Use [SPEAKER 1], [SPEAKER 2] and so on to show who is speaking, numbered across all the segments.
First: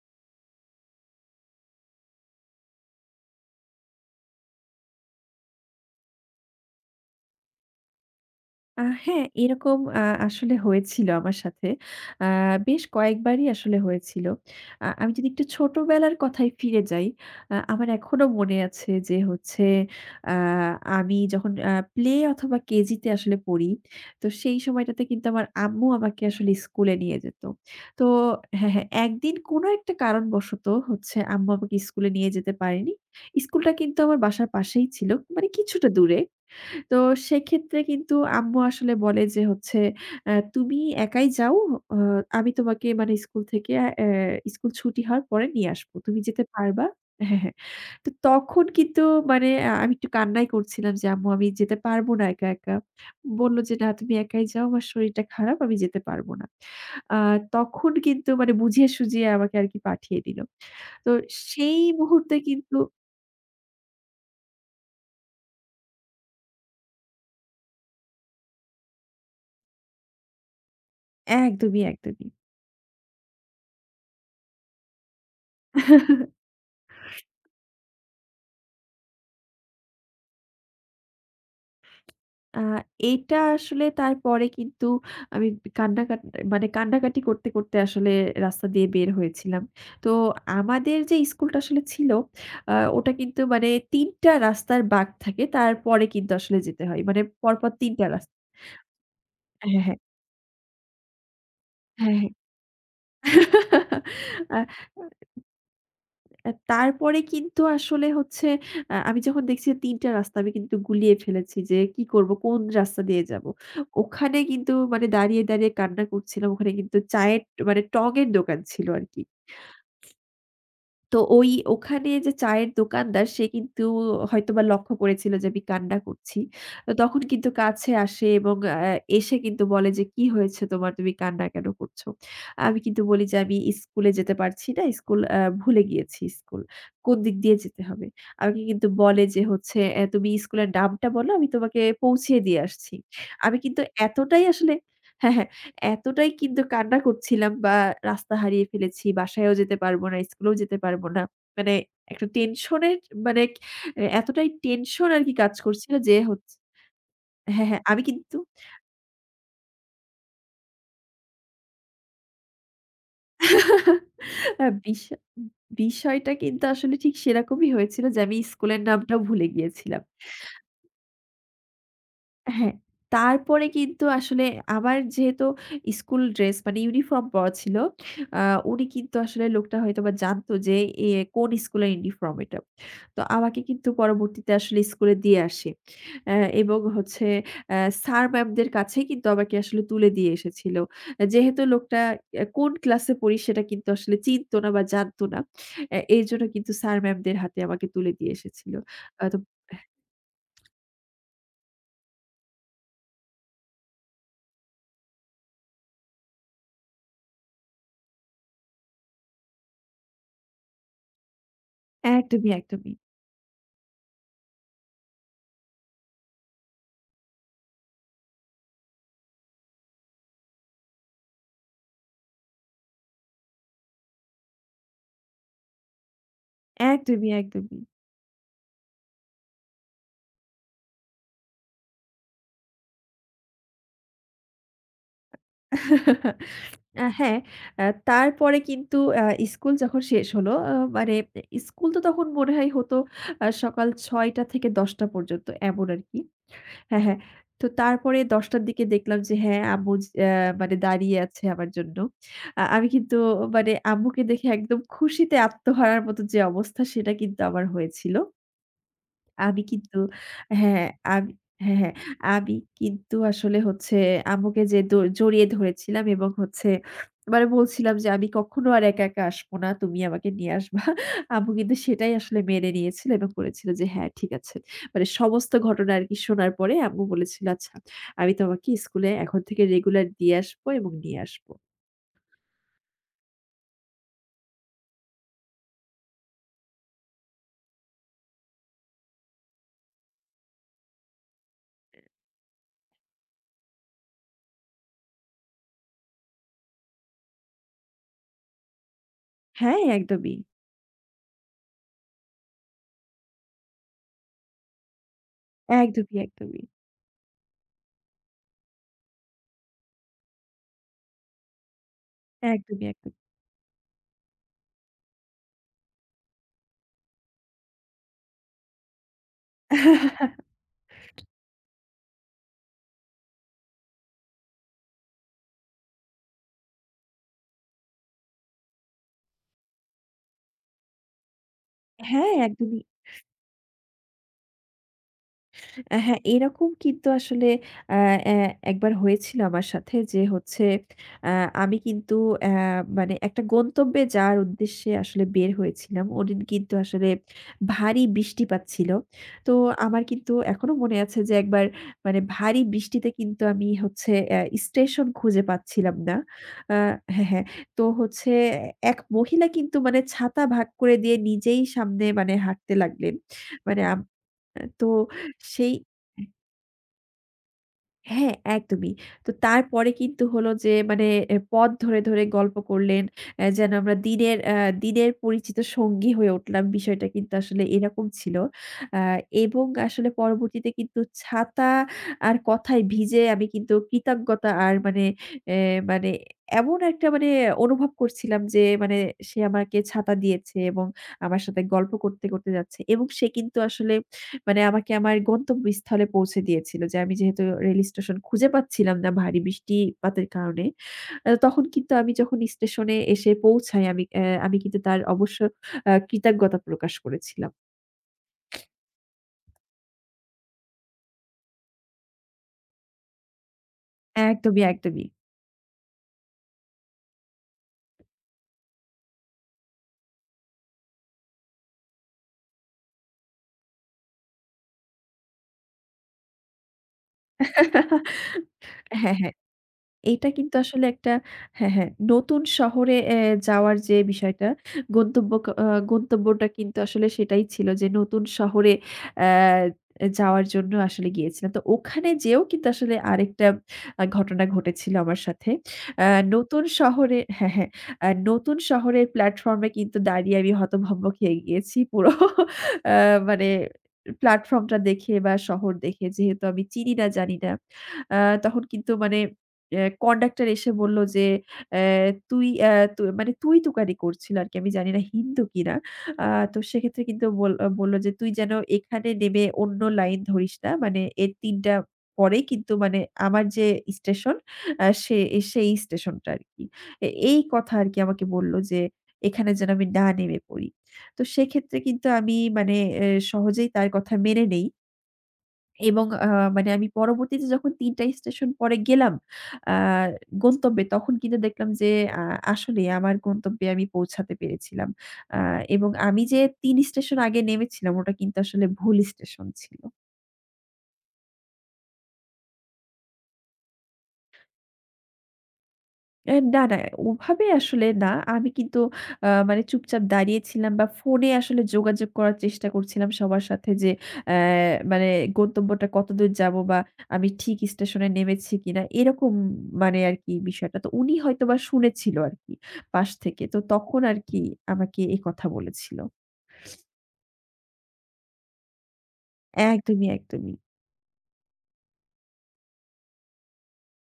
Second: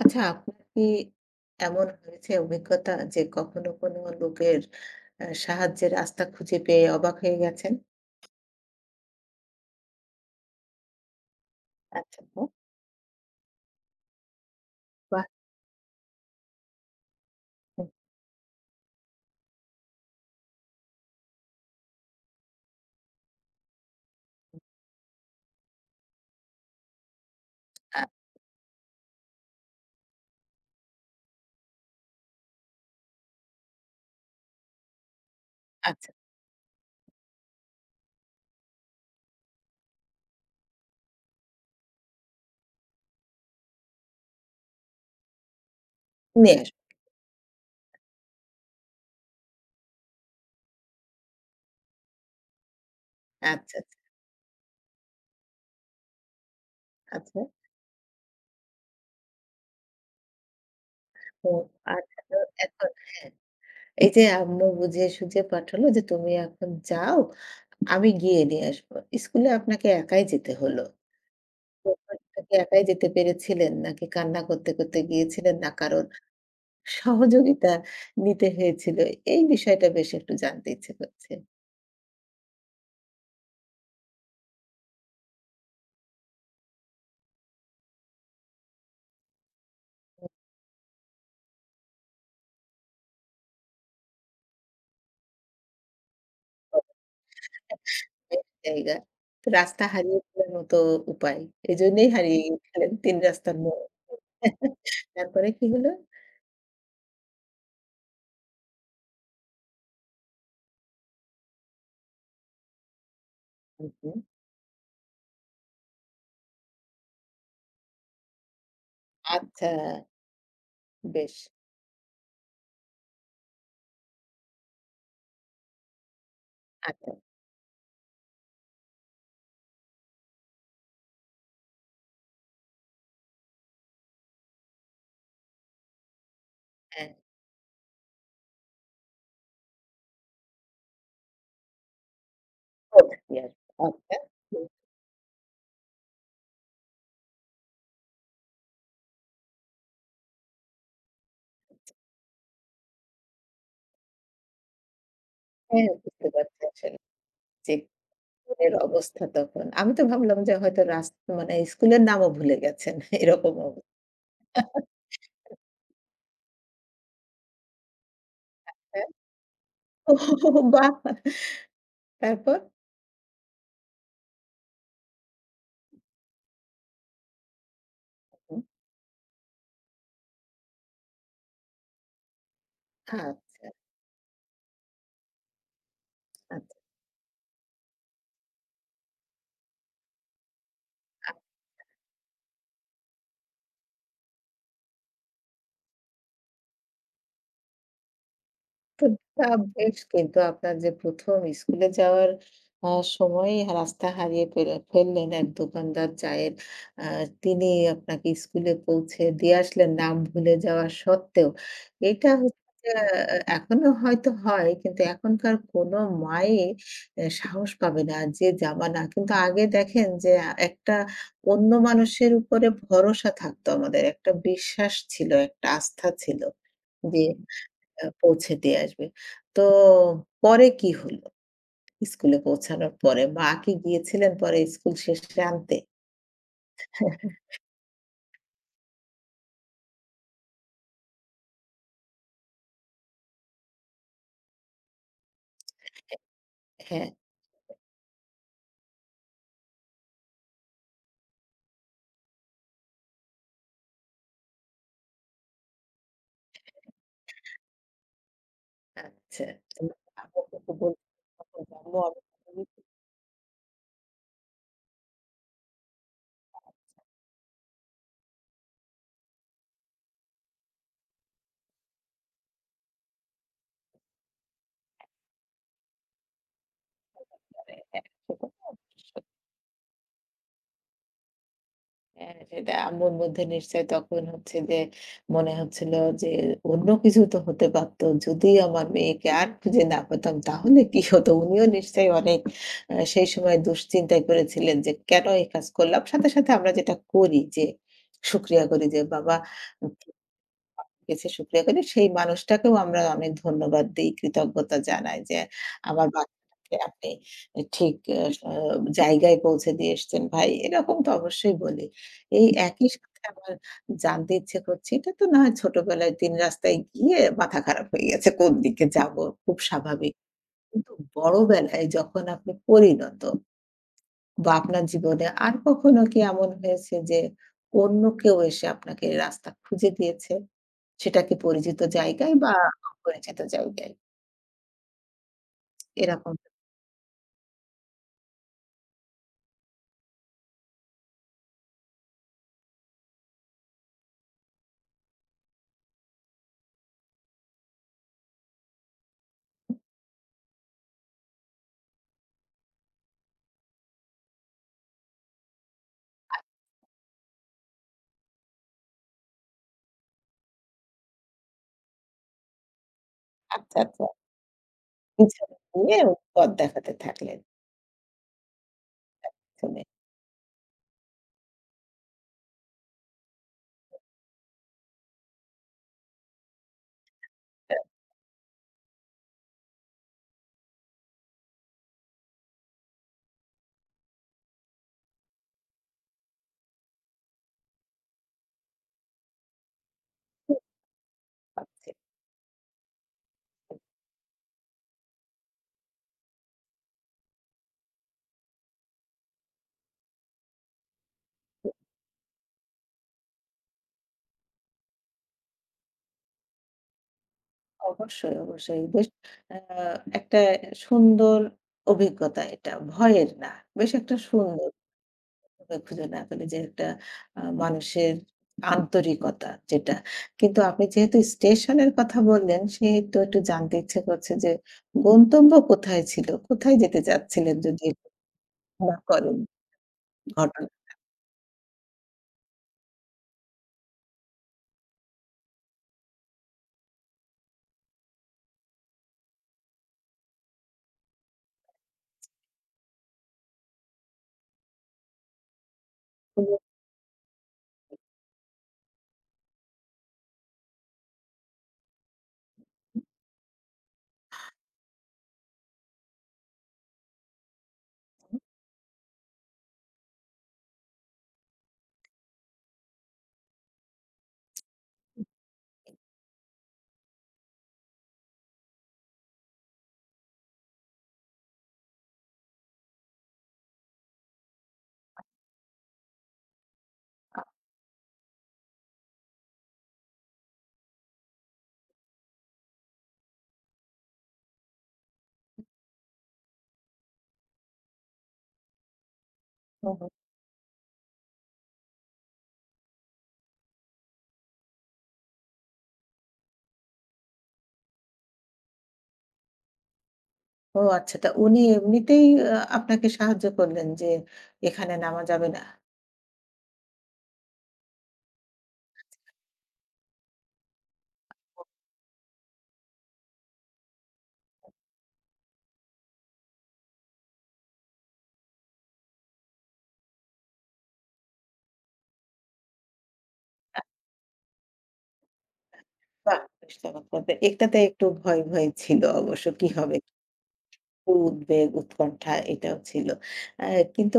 [SPEAKER 1] আচ্ছা, আপনার কি এমন হয়েছে অভিজ্ঞতা যে কখনো কোনো লোকের সাহায্যের রাস্তা খুঁজে পেয়ে অবাক হয়ে গেছেন?
[SPEAKER 2] হ্যাঁ, এরকম আসলে হয়েছিল আমার সাথে।
[SPEAKER 1] আচ্ছা,
[SPEAKER 2] আ
[SPEAKER 1] বাহ!
[SPEAKER 2] বেশ কয়েকবারই আসলে হয়েছিল। আমি
[SPEAKER 1] বাহ!
[SPEAKER 2] যদি একটু ছোটবেলার কথায় ফিরে যাই, আমার
[SPEAKER 1] হুম,
[SPEAKER 2] এখনো মনে আছে যে হচ্ছে আ আমি যখন প্লে অথবা কেজিতে আসলে পড়ি, তো সেই সময়টাতে কিন্তু আমার আম্মু আমাকে আসলে স্কুলে নিয়ে যেত।
[SPEAKER 1] আ
[SPEAKER 2] তো হ্যাঁ, হ্যাঁ, একদিন কোনো একটা কারণবশত হচ্ছে আম্মু আমাকে স্কুলে নিয়ে যেতে পারেনি। স্কুলটা কিন্তু আমার বাসার পাশেই ছিল, মানে কিছুটা
[SPEAKER 1] আচ্ছা।
[SPEAKER 2] দূরে। তো সেক্ষেত্রে কিন্তু আম্মু আসলে বলে যে হচ্ছে, তুমি একাই যাও। আ আমি তোমাকে মানে স্কুল থেকে অ্যা স্কুল ছুটি হওয়ার পরে নিয়ে আসবো। তুমি যেতে
[SPEAKER 1] নিয়ে আসুন।
[SPEAKER 2] পারবা?" হ্যাঁ, হ্যাঁ। তো তখন কিন্তু মানে আমি একটু কান্নাই করছিলাম যে, "আম্মু আমি যেতে পারবো না একা, একা।" বলল যে,
[SPEAKER 1] আচ্ছা,
[SPEAKER 2] "না
[SPEAKER 1] আচ্ছা,
[SPEAKER 2] তুমি একাই যাও। আমার শরীরটা খারাপ। আমি যেতে পারবো না।" আ
[SPEAKER 1] আচ্ছা।
[SPEAKER 2] তখন কিন্তু মানে বুঝিয়ে সুঝিয়ে আমাকে আরকি পাঠিয়ে দিল। তো
[SPEAKER 1] তো
[SPEAKER 2] সেই
[SPEAKER 1] আচ্ছা,
[SPEAKER 2] মুহূর্তে
[SPEAKER 1] তো
[SPEAKER 2] কিন্তু
[SPEAKER 1] এখন হ্যাঁ, এই যে আম্মু বুঝিয়ে সুঝিয়ে পাঠালো যে তুমি এখন যাও, আমি গিয়ে নিয়ে আসবো। স্কুলে আপনাকে একাই যেতে হলো।
[SPEAKER 2] একদমই,
[SPEAKER 1] প্রথমটা কি একাই যেতে পেরেছিলেন? নাকি কান্না করতে, করতে গিয়েছিলেন? না কারোর
[SPEAKER 2] একদমই।
[SPEAKER 1] সহযোগিতা নিতে হয়েছিল? এই বিষয়টা বেশ একটু জানতে ইচ্ছে করছে।
[SPEAKER 2] আ এইটা আসলে তারপরে কিন্তু আমি কান্নাকাট মানে কান্নাকাটি করতে, করতে আসলে রাস্তা দিয়ে বের হয়েছিলাম। তো আমাদের যে স্কুলটা আসলে ছিল, ওটা কিন্তু মানে ৩ টা রাস্তার বাঁক থাকে। তারপরে কিন্তু আসলে যেতে হয়। মানে পরপর ৩ টা রাস্তা
[SPEAKER 1] গরমের জায়গা। তো
[SPEAKER 2] হ্যাঁ,
[SPEAKER 1] রাস্তা
[SPEAKER 2] হ্যাঁ।
[SPEAKER 1] হারিয়ে ফেলার মতো উপায়। এজন্যই
[SPEAKER 2] হ্যাঁ, হ্যাঁ।
[SPEAKER 1] হারিয়ে গিয়েছিলেন ৩ রাস্তার মোড়ে।
[SPEAKER 2] আ
[SPEAKER 1] তারপরে কি হলো?
[SPEAKER 2] অ্যা তারপরে কিন্তু আসলে হচ্ছে আমি যখন দেখছি ৩ টা রাস্তা আমি কিন্তু গুলিয়ে ফেলেছি যে কি করব? কোন রাস্তা দিয়ে যাব?
[SPEAKER 1] হুম, হুম।
[SPEAKER 2] ওখানে কিন্তু মানে দাঁড়িয়ে, দাঁড়িয়ে কান্না করছিলাম। ওখানে কিন্তু চায়ের মানে টঙের দোকান ছিল আরকি।
[SPEAKER 1] আচ্ছা,
[SPEAKER 2] তো
[SPEAKER 1] বেশ।
[SPEAKER 2] ওই ওখানে যে চায়ের দোকানদার সে কিন্তু হয়তোবা লক্ষ্য করেছিল যে আমি কান্না করছি। তো
[SPEAKER 1] আচ্ছা,
[SPEAKER 2] তখন কিন্তু কাছে আসে এবং এসে কিন্তু বলে যে, "কি হয়েছে তোমার? তুমি কান্না কেন করছো?" আমি কিন্তু বলি যে, "আমি স্কুলে যেতে পারছি না। স্কুল ভুলে গিয়েছি স্কুল।
[SPEAKER 1] হ্যাঁ।
[SPEAKER 2] কোন দিক দিয়ে যেতে হবে?" আমাকে কিন্তু বলে যে হচ্ছে, তুমি স্কুলের নামটা বলো, আমি তোমাকে পৌঁছিয়ে দিয়ে আসছি।"
[SPEAKER 1] কোথা দিয়ে
[SPEAKER 2] আমি কিন্তু
[SPEAKER 1] আসবে? আচ্ছা।
[SPEAKER 2] এতটাই
[SPEAKER 1] হুম,
[SPEAKER 2] আসলে হ্যাঁ, হ্যাঁ। এতটাই কিন্তু কান্না করছিলাম বা রাস্তা হারিয়ে ফেলেছি, বাসায়ও যেতে পারবো না, স্কুলেও যেতে পারবো না। মানে একটা টেনশনের মানে এতটাই টেনশন আরকি কাজ
[SPEAKER 1] হ্যাঁ,
[SPEAKER 2] করছিল যে
[SPEAKER 1] বুঝতে
[SPEAKER 2] হচ্ছে
[SPEAKER 1] পারছি আসলে
[SPEAKER 2] হ্যাঁ,
[SPEAKER 1] যে
[SPEAKER 2] হ্যাঁ, আমি কিন্তু
[SPEAKER 1] এর অবস্থা তখন। আমি তো ভাবলাম যে হয়তো মানে স্কুলের নামও ভুলে গেছেন। এরকম অবস্থা।
[SPEAKER 2] আ বিষয় বিষয়টা কিন্তু আসলে ঠিক সেরকমই হয়েছিল যে আমি স্কুলের নামটাও ভুলে গিয়েছিলাম।
[SPEAKER 1] ওহ বাহ! তারপর?
[SPEAKER 2] হ্যাঁ, তারপরে কিন্তু আসলে আমার যেহেতু স্কুল ড্রেস মানে ইউনিফর্ম পরা ছিল, আ
[SPEAKER 1] হুম।
[SPEAKER 2] উনি কিন্তু আসলে লোকটা হয়তোবা জানতো যে এ কোন স্কুলের ইউনিফর্ম এটা। তো আমাকে
[SPEAKER 1] আচ্ছা,
[SPEAKER 2] কিন্তু পরবর্তীতে আসলে স্কুলে দিয়ে আসে। অ্যা
[SPEAKER 1] আচ্ছা।
[SPEAKER 2] এবং হচ্ছে স্যার ম্যামদের কাছেই কিন্তু আমাকে আসলে তুলে দিয়ে এসেছিল। যেহেতু লোকটা কোন ক্লাসে পড়ি সেটা কিন্তু আসলে চিনতো না বা জানতো না। এজন্য কিন্তু স্যার ম্যামদের হাতে আমাকে তুলে দিয়ে এসেছিল।
[SPEAKER 1] তো
[SPEAKER 2] তো
[SPEAKER 1] তা
[SPEAKER 2] হ্যাঁ।
[SPEAKER 1] বেশ, কিন্তু আপনার যে ১ম স্কুলে যাওয়ার আ সময়েই রাস্তা হারিয়ে ফেললেন এক দোকানদার চায়ের। আ তিনি আপনাকে স্কুলে পৌঁছে দিয়ে আসলেন নাম ভুলে যাওয়া সত্ত্বেও। এটা
[SPEAKER 2] একদমই,
[SPEAKER 1] হচ্ছে যে
[SPEAKER 2] একদমই,
[SPEAKER 1] আ এখনো হয়তো হয়, কিন্তু এখনকার কোনো মাই সাহস পাবে না, যে জামানা। কিন্তু আগে দেখেন যে একটা অন্য মানুষের উপরে ভরসা থাকতো আমাদের। একটা বিশ্বাস ছিল, একটা আস্থা ছিল। যে
[SPEAKER 2] একদমই, একদমই।
[SPEAKER 1] পৌঁছে দিয়ে আসবে। তো পরে কি হলো? স্কুলে পৌঁছানোর পরে মা কি গিয়েছিলেন পরে স্কুল শেষে আনতে?
[SPEAKER 2] হ্যাঁ, তারপরে কিন্তু স্কুল যখন শেষ হলো, মানে স্কুল তো তখন মনে হয় হতো সকাল ৬টা থেকে ১০টা পর্যন্ত এমন আরকি। হ্যাঁ,
[SPEAKER 1] হ্যাঁ,
[SPEAKER 2] হ্যাঁ। তো তারপরে ১০টার দিকে দেখলাম যে হ্যাঁ, আম্মু য আ মানে দাঁড়িয়ে আছে আমার জন্য। আমি কিন্তু মানে আম্মুকে দেখে একদম খুশিতে আত্মহারার মতো যে অবস্থা সেটা কিন্তু আমার হয়েছিল।
[SPEAKER 1] আচ্ছা।
[SPEAKER 2] আমি
[SPEAKER 1] তো
[SPEAKER 2] কিন্তু
[SPEAKER 1] আম্মু কিন্তু
[SPEAKER 2] হ্যাঁ,
[SPEAKER 1] বলতেন
[SPEAKER 2] আমি
[SPEAKER 1] তখন, তো
[SPEAKER 2] হ্যাঁ, হ্যাঁ।
[SPEAKER 1] আম্মু
[SPEAKER 2] আমি
[SPEAKER 1] অনেক
[SPEAKER 2] কিন্তু আসলে হচ্ছে আম্মুকে যে দ জড়িয়ে ধরেছিলাম এবং হচ্ছে মানে বলছিলাম যে, "আমি কখনো আর একা, একা আসবো না। তুমি আমাকে নিয়ে আসবা।" আম্মু কিন্তু সেটাই আসলে মেনে নিয়েছিল এবং বলেছিল যে, "হ্যাঁ, ঠিক আছে।" মানে সমস্ত ঘটনা আরকি শোনার পরে আম্মু বলেছিল, "আচ্ছা,
[SPEAKER 1] করে। হ্যাঁ,
[SPEAKER 2] আমি
[SPEAKER 1] সেটা তো
[SPEAKER 2] তোমাকে স্কুলে
[SPEAKER 1] অবশ্যই।
[SPEAKER 2] এখন থেকে রেগুলার দিয়ে আসবো এবং নিয়ে আসবো।"
[SPEAKER 1] হ্যাঁ, সেটা আম্মুর মধ্যে নিশ্চয়ই তখন হচ্ছে যে মনে হচ্ছিল যে অন্য কিছু তো হতে পারতো। যদি আমার মেয়েকে আর খুঁজে না পেতাম তাহলে কি হতো? উনিও নিশ্চয়ই অনেক সেই সময় দুশ্চিন্তায় পড়েছিলেন যে কেন এই কাজ করলাম? সাথে, সাথে আমরা যেটা করি যে শুকরিয়া করি যে বাবা
[SPEAKER 2] হ্যাঁ, একদমই।
[SPEAKER 1] কাছে শুকরিয়া করি। সেই মানুষটাকেও আমরা অনেক ধন্যবাদ দেই, কৃতজ্ঞতা জানাই যে আমার
[SPEAKER 2] একদমই, একদমই।
[SPEAKER 1] বাচ্চাকে আপনি ঠিক জায়গায় পৌঁছে দিয়ে এসেছেন ভাই। এরকম তো অবশ্যই বলি। এই
[SPEAKER 2] একদমই,
[SPEAKER 1] একই
[SPEAKER 2] একদমই।
[SPEAKER 1] সাথে আমার জানতে ইচ্ছে করছে, এটা তো না হয় ছোটবেলায় ৩ রাস্তায় গিয়ে মাথা খারাপ হয়ে গেছে কোন দিকে যাব, খুব স্বাভাবিক। কিন্তু বড়বেলায় যখন আপনি পরিণত বা আপনার জীবনে আর কখনো কি এমন হয়েছে যে অন্য কেউ এসে আপনাকে রাস্তা খুঁজে দিয়েছে? সেটা কি পরিচিত
[SPEAKER 2] হ্যাঁ,
[SPEAKER 1] জায়গায় বা
[SPEAKER 2] একদমই।
[SPEAKER 1] অপরিচিত জায়গায়?
[SPEAKER 2] হ্যাঁ,
[SPEAKER 1] এরকম।
[SPEAKER 2] এরকম কিন্তু আসলে আ অ্যা একবার হয়েছিল আমার সাথে যে হচ্ছে আ আমি কিন্তু অ্যা মানে একটা গন্তব্যে যাওয়ার উদ্দেশ্যে আসলে বের হয়েছিলাম। ওদিন কিন্তু আসলে ভারী বৃষ্টিপাত ছিল। তো আমার কিন্তু এখনো মনে আছে যে একবার মানে ভারী বৃষ্টিতে কিন্তু আমি হচ্ছে স্টেশন খুঁজে পাচ্ছিলাম না। আ হ্যাঁ, হ্যাঁ। তো হচ্ছে এক মহিলা কিন্তু মানে ছাতা ভাগ করে দিয়ে নিজেই সামনে মানে হাঁটতে লাগলেন।
[SPEAKER 1] আচ্ছা,
[SPEAKER 2] মানে
[SPEAKER 1] আচ্ছা।
[SPEAKER 2] তো
[SPEAKER 1] পিছনে
[SPEAKER 2] সেই
[SPEAKER 1] নিয়ে পথ দেখাতে থাকলেন।
[SPEAKER 2] হ্যাঁ, একদমই। তো
[SPEAKER 1] পিছনে
[SPEAKER 2] তারপরে কিন্তু হলো যে মানে পথ ধরে, ধরে গল্প করলেন। যেন আমরা দিনের দিনের পরিচিত সঙ্গী হয়ে উঠলাম। বিষয়টা কিন্তু আসলে এরকম ছিল। আ এবং আসলে পরবর্তীতে কিন্তু ছাতা আর কথায় ভিজে আমি কিন্তু কৃতজ্ঞতা আর মানে এ মানে এমন একটা মানে অনুভব করছিলাম যে মানে সে আমাকে ছাতা দিয়েছে
[SPEAKER 1] খুব
[SPEAKER 2] এবং আমার সাথে
[SPEAKER 1] পাচ্ছি।
[SPEAKER 2] গল্প করতে, করতে যাচ্ছে এবং সে কিন্তু আসলে মানে আমাকে আমার গন্তব্যস্থলে পৌঁছে দিয়েছিল যে আমি যেহেতু রেল স্টেশন খুঁজে পাচ্ছিলাম না ভারী বৃষ্টিপাতের কারণে। তখন কিন্তু আমি যখন স্টেশনে এসে পৌঁছাই আমি আমি কিন্তু তার অবশ্য কৃতজ্ঞতা প্রকাশ করেছিলাম।
[SPEAKER 1] অবশ্যই, অবশ্যই। বেশ আ একটা সুন্দর অভিজ্ঞতা এটা। ভয়ের না। বেশ একটা
[SPEAKER 2] একদমই,
[SPEAKER 1] সুন্দর
[SPEAKER 2] একদমই।
[SPEAKER 1] এভাবে খুঁজে না পেলে যে একটা মানুষের আন্তরিকতা যেটা। কিন্তু আপনি যেহেতু স্টেশনের কথা বললেন, সেহেতু একটু জানতে ইচ্ছে করছে যে গন্তব্য কোথায় ছিল? কোথায় যেতে চাচ্ছিলেন? যদি একটু না
[SPEAKER 2] হ্যাঁ, হ্যাঁ।
[SPEAKER 1] করেন
[SPEAKER 2] এইটা কিন্তু
[SPEAKER 1] ঘটনা।
[SPEAKER 2] আসলে একটা হ্যাঁ, হ্যাঁ, নতুন শহরে যাওয়ার যে বিষয়টা, গন্তব্য ক আ গন্তব্যটা কিন্তু আসলে সেটাই ছিল যে নতুন শহরে অ্যা যাওয়ার জন্য আসলে গিয়েছিলাম। তো ওখানে যেয়েও কিন্তু আসলে আরেকটা ঘটনা ঘটেছিল আমার সাথে। আ
[SPEAKER 1] ও
[SPEAKER 2] নতুন শহরে হ্যাঁ, হ্যাঁ, নতুন শহরের প্ল্যাটফর্মে কিন্তু দাঁড়িয়ে আমি হতভম্ব খেয়ে গিয়েছি পুরো। আ মানে প্ল্যাটফর্মটা দেখে বা শহর দেখে যেহেতু আমি চিনি না, জানি না। আ তখন কিন্তু মানে কন্ডাক্টর এসে বলল যে, অ্যা তুই অ্যা তু মানে তুই-তুকারি করছিল আরকি। আমি জানি না হিন্দু কিনা। আ তো সেক্ষেত্রে কিন্তু বলল যে, "তুই যেন এখানে নেমে অন্য লাইন ধরিস না। মানে এর ৩ টা পরেই কিন্তু মানে আমার যে স্টেশন আ সে সেই স্টেশনটা আরকি।" এই
[SPEAKER 1] আ
[SPEAKER 2] কথা আরকি আমাকে বলল যে, "এখানে যেন আমি না নেমে পড়ি।" তো সেক্ষেত্রে কিন্তু আমি মানে সহজেই তার কথা মেনে নেই। এবং মানে আমি পরবর্তীতে যখন ৩ টা স্টেশন পরে গেলাম আ গন্তব্যে, তখন কিন্তু দেখলাম যে আ আসলেই আমার গন্তব্যে আমি পৌঁছাতে পেরেছিলাম। আ এবং আমি যে ৩ স্টেশন আগে নেমেছিলাম, ওটা কিন্তু আসলে ভুল স্টেশন ছিল।
[SPEAKER 1] ও আচ্ছা। তা উনি এমনিতেই আপনাকে সাহায্য করলেন যে এখানে নামা যাবে না।
[SPEAKER 2] না, না। ওভাবে আসলে না। আমি কিন্তু মানে চুপচাপ দাঁড়িয়েছিলাম বা ফোনে আসলে যোগাযোগ করার চেষ্টা করছিলাম সবার সাথে যে অ্যা মানে গন্তব্যটা কতদূর যাবো বা আমি ঠিক স্টেশনে নেমেছি কিনা? এরকম মানে আরকি বিষয়টা। তো উনি হয়তোবা শুনেছিল আরকি পাশ থেকে। তো তখন আরকি আমাকে এ কথা বলেছিল।
[SPEAKER 1] বাহ! বেশ চমৎকার। তো এটাতে একটু ভয়, ভয় ছিল অবশ্য, কি হবে?
[SPEAKER 2] একদমই, একদমই।
[SPEAKER 1] উদ্বেগ, উৎকণ্ঠা এটাও ছিল। আ কিন্তু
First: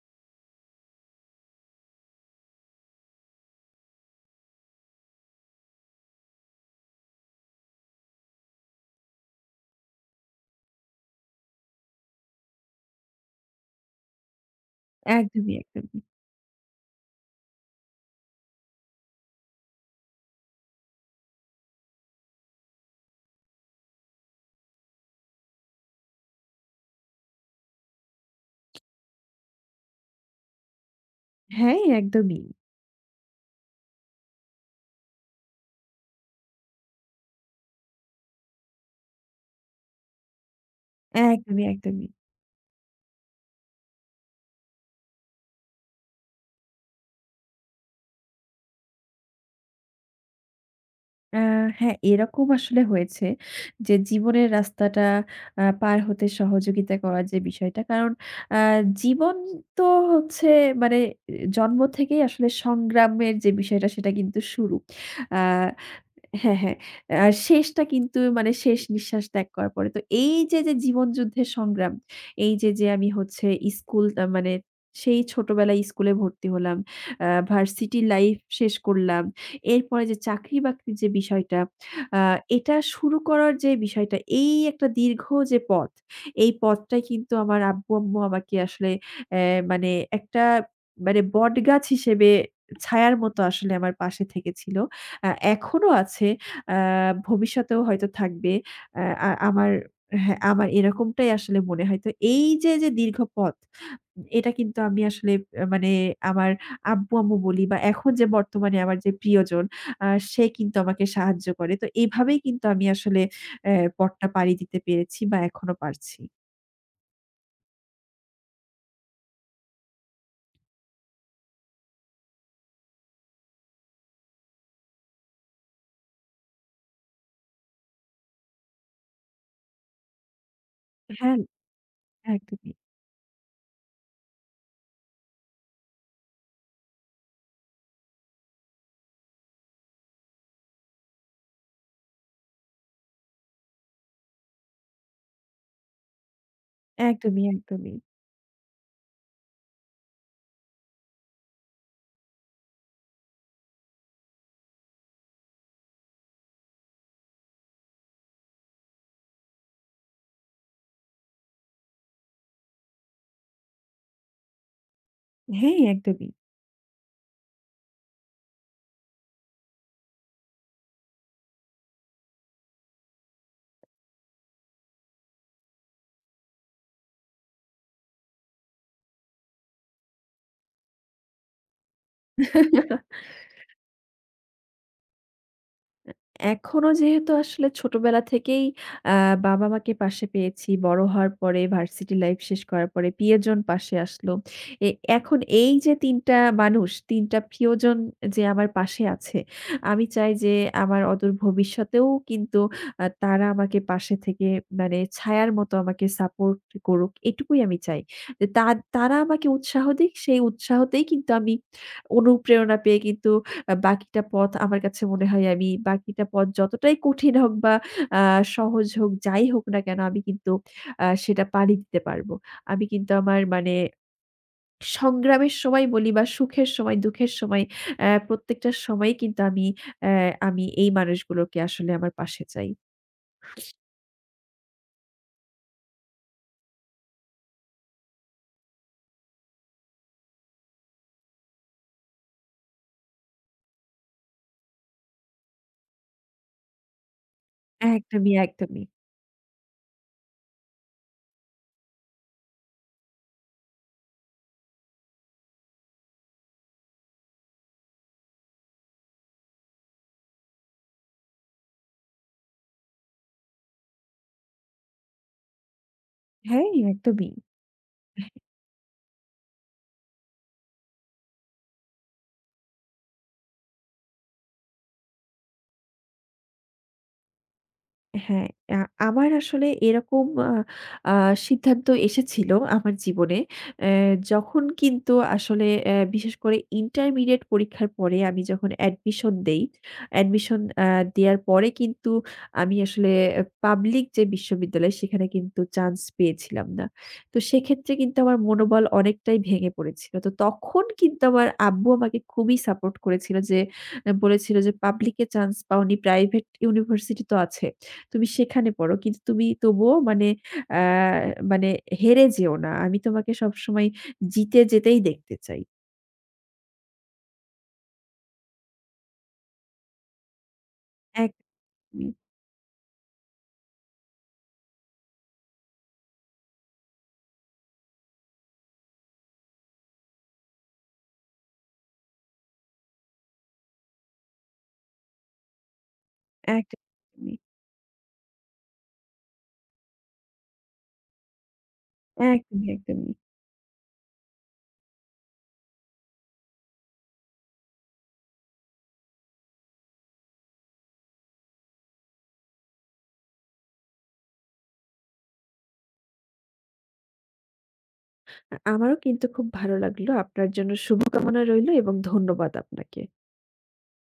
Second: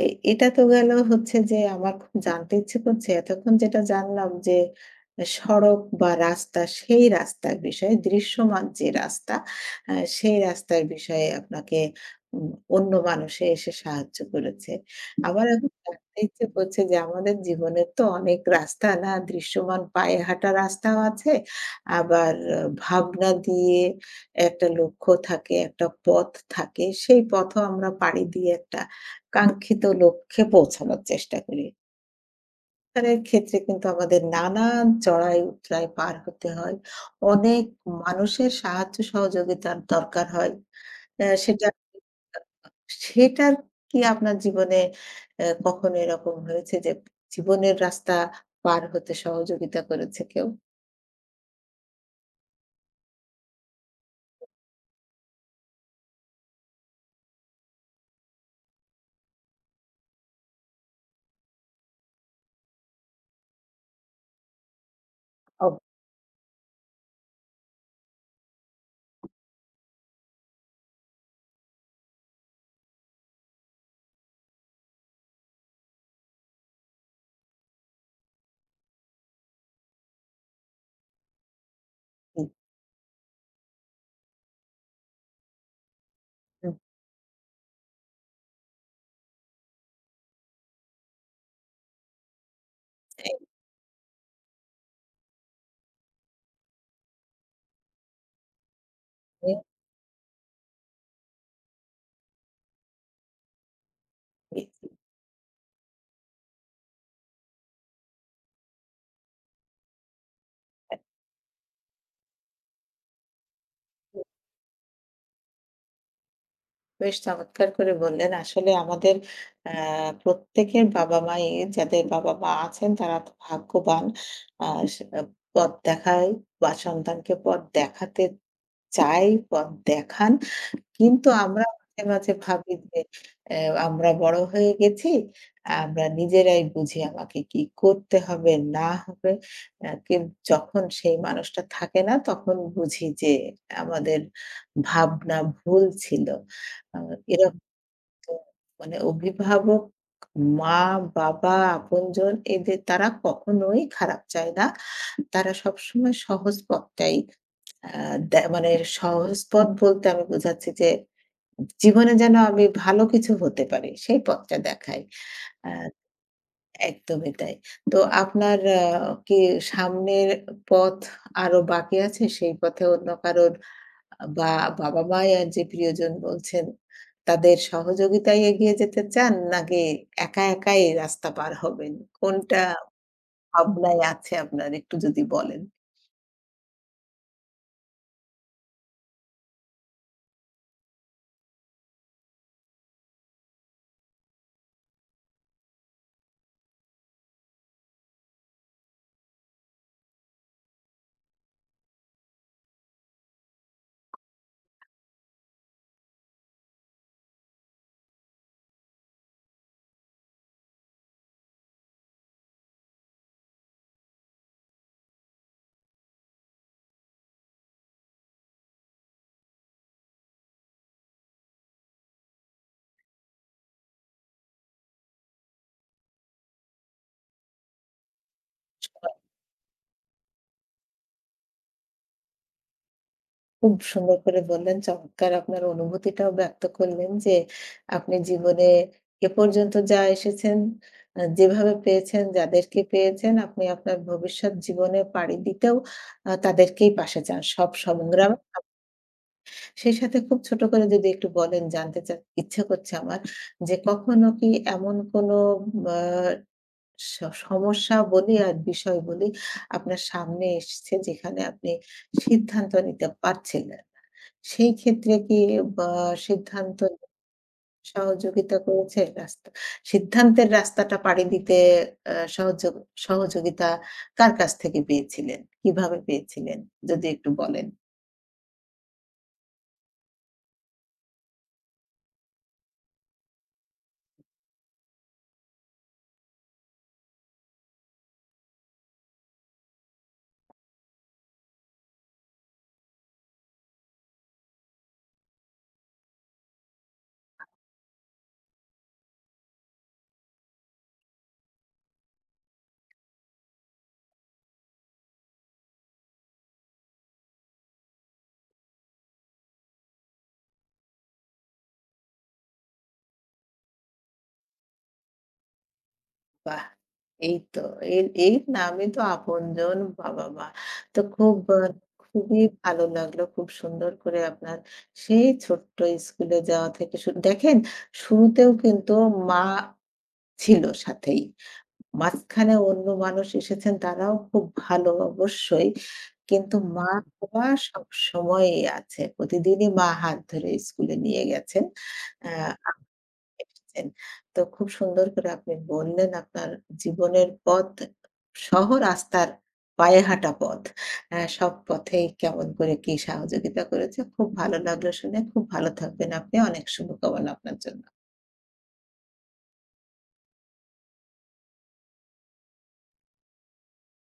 [SPEAKER 1] এ এটা তো গেল, হচ্ছে যে আমার খুব জানতে ইচ্ছে করছে। এতক্ষণ যেটা জানলাম যে সড়ক বা রাস্তা, সেই রাস্তার বিষয়ে দৃশ্যমান যে রাস্তা, সেই রাস্তার বিষয়ে আপনাকে উম অন্য মানুষে এসে সাহায্য করেছে। আমার
[SPEAKER 2] একদমই,
[SPEAKER 1] এখন
[SPEAKER 2] একদমই।
[SPEAKER 1] জানতে ইচ্ছে করছে যে আমাদের জীবনের তো অনেক রাস্তা, না দৃশ্যমান পায়ে হাঁটা রাস্তাও আছে। আবার ভাবনা দিয়ে একটা লক্ষ্য থাকে, একটা পথ থাকে। সেই পথও আমরা পাড়ি দিয়ে একটা কাঙ্ক্ষিত লক্ষ্যে পৌঁছানোর চেষ্টা করি।
[SPEAKER 2] হ্যাঁ, একদমই।
[SPEAKER 1] আর এর ক্ষেত্রে কিন্তু আমাদের নানান চড়াই উতরাই পার হতে হয়। অনেক মানুষের সাহায্য সহযোগিতার দরকার হয়। অ্যা
[SPEAKER 2] একদমই,
[SPEAKER 1] সেটা
[SPEAKER 2] একদমই।
[SPEAKER 1] সেটার কি আপনার জীবনে কখনো এরকম হয়েছে যে জীবনের রাস্তা পার হতে সহযোগিতা করেছে কেউ?
[SPEAKER 2] আ হ্যাঁ, এরকম আসলে হয়েছে যে জীবনের রাস্তাটা পার হতে সহযোগিতা করার যে বিষয়টা। কারণ আ জীবন তো হচ্ছে মানে আহ, জন্ম থেকেই আসলে সংগ্রামের যে বিষয়টা সেটা কিন্তু শুরু। আ হ্যাঁ, হ্যাঁ। আর শেষটা কিন্তু মানে শেষ নিঃশ্বাস ত্যাগ করার পরে। তো এই যে, যে জীবনযুদ্ধের সংগ্রাম, এই যে, যে আমি হচ্ছে স্কুল আ মানে সেই ছোটবেলায় স্কুলে ভর্তি হলাম। ভার্সিটি লাইফ শেষ করলাম। এরপরে যে চাকরি-বাকরির যে বিষয়টা, আ
[SPEAKER 1] অবশ্যই।
[SPEAKER 2] এটা শুরু করার যে বিষয়টা, এই একটা দীর্ঘ যে পথ, এই
[SPEAKER 1] হুম,
[SPEAKER 2] পথটাই কিন্তু আমার আব্বু-আম্মু আমাকে আসলে অ্যা মানে একটা মানে বটগাছ হিসেবে ছায়ার মতো আসলে আমার পাশে থেকেছিল। আ এখনো আছে। আ ভবিষ্যতেও হয়তো থাকবে। আ আ
[SPEAKER 1] একদমই।
[SPEAKER 2] আমার হ্যাঁ, আমার এরকমটাই আসলে মনে হয়। তো এই যে, যে দীর্ঘ পথ, এটা কিন্তু আমি আসলে মানে আমার আব্বু-আম্মু বলি বা এখন যে বর্তমানে আমার যে প্রিয়জন, আ সে কিন্তু আমাকে সাহায্য করে। তো এভাবেই কিন্তু আমি আসলে অ্যা পথটা পাড়ি দিতে পেরেছি বা এখনো পারছি।
[SPEAKER 1] বেশ চমৎকার করে বললেন। আসলে আমাদের আ প্রত্যেকের বাবা-মাই, যাদের বাবা-মা আছেন তারা তো ভাগ্যবান। আ সে পথ দেখায় বা সন্তানকে পথ দেখাতে চায়, পথ দেখান। কিন্তু
[SPEAKER 2] হ্যাঁ,
[SPEAKER 1] আমরা মাঝে, মাঝে
[SPEAKER 2] একদমই,
[SPEAKER 1] ভাবি যে অ্যা আমরা বড় হয়ে গেছি। আমরা নিজেরাই বুঝি আমাকে কি করতে হবে, না হবে। আ কিন যখন সেই মানুষটা থাকে না তখন বুঝি যে আমাদের ভাবনা ভুল ছিল। আ এর
[SPEAKER 2] একদমই, একদমই।
[SPEAKER 1] তো মানে অভিভাবক, মা, বাবা, আপনজন, এদের, তারা কখনোই খারাপ চায় না। তারা সবসময় সহজ পথটাই আ দে মানে সহজ পথ বলতে আমি বোঝাচ্ছি যে, জীবনে যেন আমি ভালো কিছু হতে পারি, সেই পথটা দেখায়। আ
[SPEAKER 2] হ্যাঁ, একদমই।
[SPEAKER 1] একদমই তাই। তো আপনার কি সামনের পথ আরো বাকি আছে? সেই পথে অন্য কারোর বা বাবা-মা আর যে প্রিয়জন বলছেন, তাদের সহযোগিতায় এগিয়ে যেতে চান? নাকি একা, একাই রাস্তা পার হবেন? কোনটা ভাবনায় আছে আপনার? একটু যদি বলেন।
[SPEAKER 2] এখনো যেহেতু আসলে ছোটবেলা থেকেই আ বাবা-মাকে পাশে পেয়েছি। বড় হওয়ার পরে ভার্সিটি লাইফ শেষ করার পরে প্রিয়জন পাশে আসলো। এ এখন এই যে ৩ টা মানুষ, ৩ টা প্রিয়জন যে আমার পাশে আছে, আমি চাই যে আমার অদূর ভবিষ্যতেও কিন্তু তারা আমাকে পাশে থেকে মানে ছায়ার মতো আমাকে সাপোর্ট করুক, এটুকুই আমি চাই। যে তারা আমাকে উৎসাহ দিক, সেই উৎসাহতেই কিন্তু আমি অনুপ্রেরণা পেয়ে কিন্তু বাকিটা পথ আমার কাছে মনে হয় আমি বাকিটা পথ যতটাই কঠিন হোক বা আ সহজ হোক, যাই হোক না কেন আমি কিন্তু সেটা পাড়ি দিতে পারবো। আমি কিন্তু আমার মানে সংগ্রামের সময় বলি বা সুখের সময়, দুঃখের সময় প্রত্যেকটা সময় কিন্তু আমি অ্যা আমি এই মানুষগুলোকে আসলে আমার পাশে চাই।
[SPEAKER 1] খুব সুন্দর করে বললেন। চমৎকার আপনার অনুভূতিটাও ব্যক্ত করলেন যে, আপনি জীবনে এ পর্যন্ত যা এসেছেন, যেভাবে পেয়েছেন, যাদেরকে পেয়েছেন, আপনি আপনার ভবিষ্যৎ জীবনে পাড়ি দিতেও তাদেরকেই পাশে চান। সব
[SPEAKER 2] একদমই,
[SPEAKER 1] সংগ্রাম
[SPEAKER 2] একদমই।
[SPEAKER 1] সেই সাথে খুব ছোট করে যদি একটু বলেন, জানতে ইচ্ছা করছে আমার, যে কখনো কি এমন কোনো আ স সমস্যা বলি আর বিষয় বলি আপনার সামনে এসছে যেখানে আপনি সিদ্ধান্ত নিতে পারছিলেন। সেই ক্ষেত্রে কি বা
[SPEAKER 2] হ্যাঁ,
[SPEAKER 1] সিদ্ধান্ত
[SPEAKER 2] একদমই।
[SPEAKER 1] সহযোগিতা করেছে, রাস্তা, সিদ্ধান্তের রাস্তাটা পাড়ি দিতে আ সহযোগ সহযোগিতা কার কাছ থেকে পেয়েছিলেন? কিভাবে পেয়েছিলেন? যদি একটু বলেন।
[SPEAKER 2] হ্যাঁ, আ আমার আসলে এরকম আ আ সিদ্ধান্ত এসেছিল আমার জীবনে। অ্যা যখন কিন্তু আসলে বিশেষ করে ইন্টারমিডিয়েট পরীক্ষার পরে আমি যখন অ্যাডমিশন দেই, অ্যাডমিশন আ দেয়ার পরে কিন্তু আমি আসলে পাবলিক যে বিশ্ববিদ্যালয় সেখানে কিন্তু চান্স পেয়েছিলাম না। তো সেক্ষেত্রে কিন্তু আমার মনোবল অনেকটাই ভেঙে পড়েছিল। তো তখন কিন্তু আমার আব্বু আমাকে খুবই সাপোর্ট করেছিল যে, বলেছিল যে, "পাবলিকে চান্স পাওনি, প্রাইভেট ইউনিভার্সিটি তো আছে।" তুমি সেখানে পড়ো। কিন্তু তুমি তবুও মানে আ মানে হেরে যেও না। আমি তোমাকে সবসময় জিতে যেতেই দেখতে চাই।
[SPEAKER 1] বাহ! এই তো, এর এর নামই তো আপনজন। বাহ, বাহ, বাহ! তো খুব
[SPEAKER 2] একদমই,
[SPEAKER 1] খুবই ভালো লাগলো। খুব সুন্দর করে আপনার সেই ছোট্ট স্কুলে যাওয়া থেকে শুরু, দেখেন শুরুতেও কিন্তু মা ছিল সাথেই। মাঝখানে অন্য মানুষ এসেছেন, তারাও খুব ভালো অবশ্যই। কিন্তু মা,
[SPEAKER 2] একদমই,
[SPEAKER 1] বাবা সবসময়ই আছে। প্রতিদিনই মা হাত ধরে স্কুলে নিয়ে গেছেন। আ
[SPEAKER 2] একদমই, একদমই।
[SPEAKER 1] এসেছেন। তো খুব সুন্দর করে আপনি বললেন আপনার জীবনের পথ সহ রাস্তার পায়ে হাঁটা পথ। সব পথেই কেমন করে কি সহযোগিতা করেছে। খুব ভালো লাগলো শুনে। খুব ভালো থাকবেন আপনি। অনেক শুভকামনা আপনার জন্য।
[SPEAKER 2] আমারও কিন্তু খুব ভালো লাগলো। আপনার জন্য শুভকামনা রইলো এবং ধন্যবাদ আপনাকে।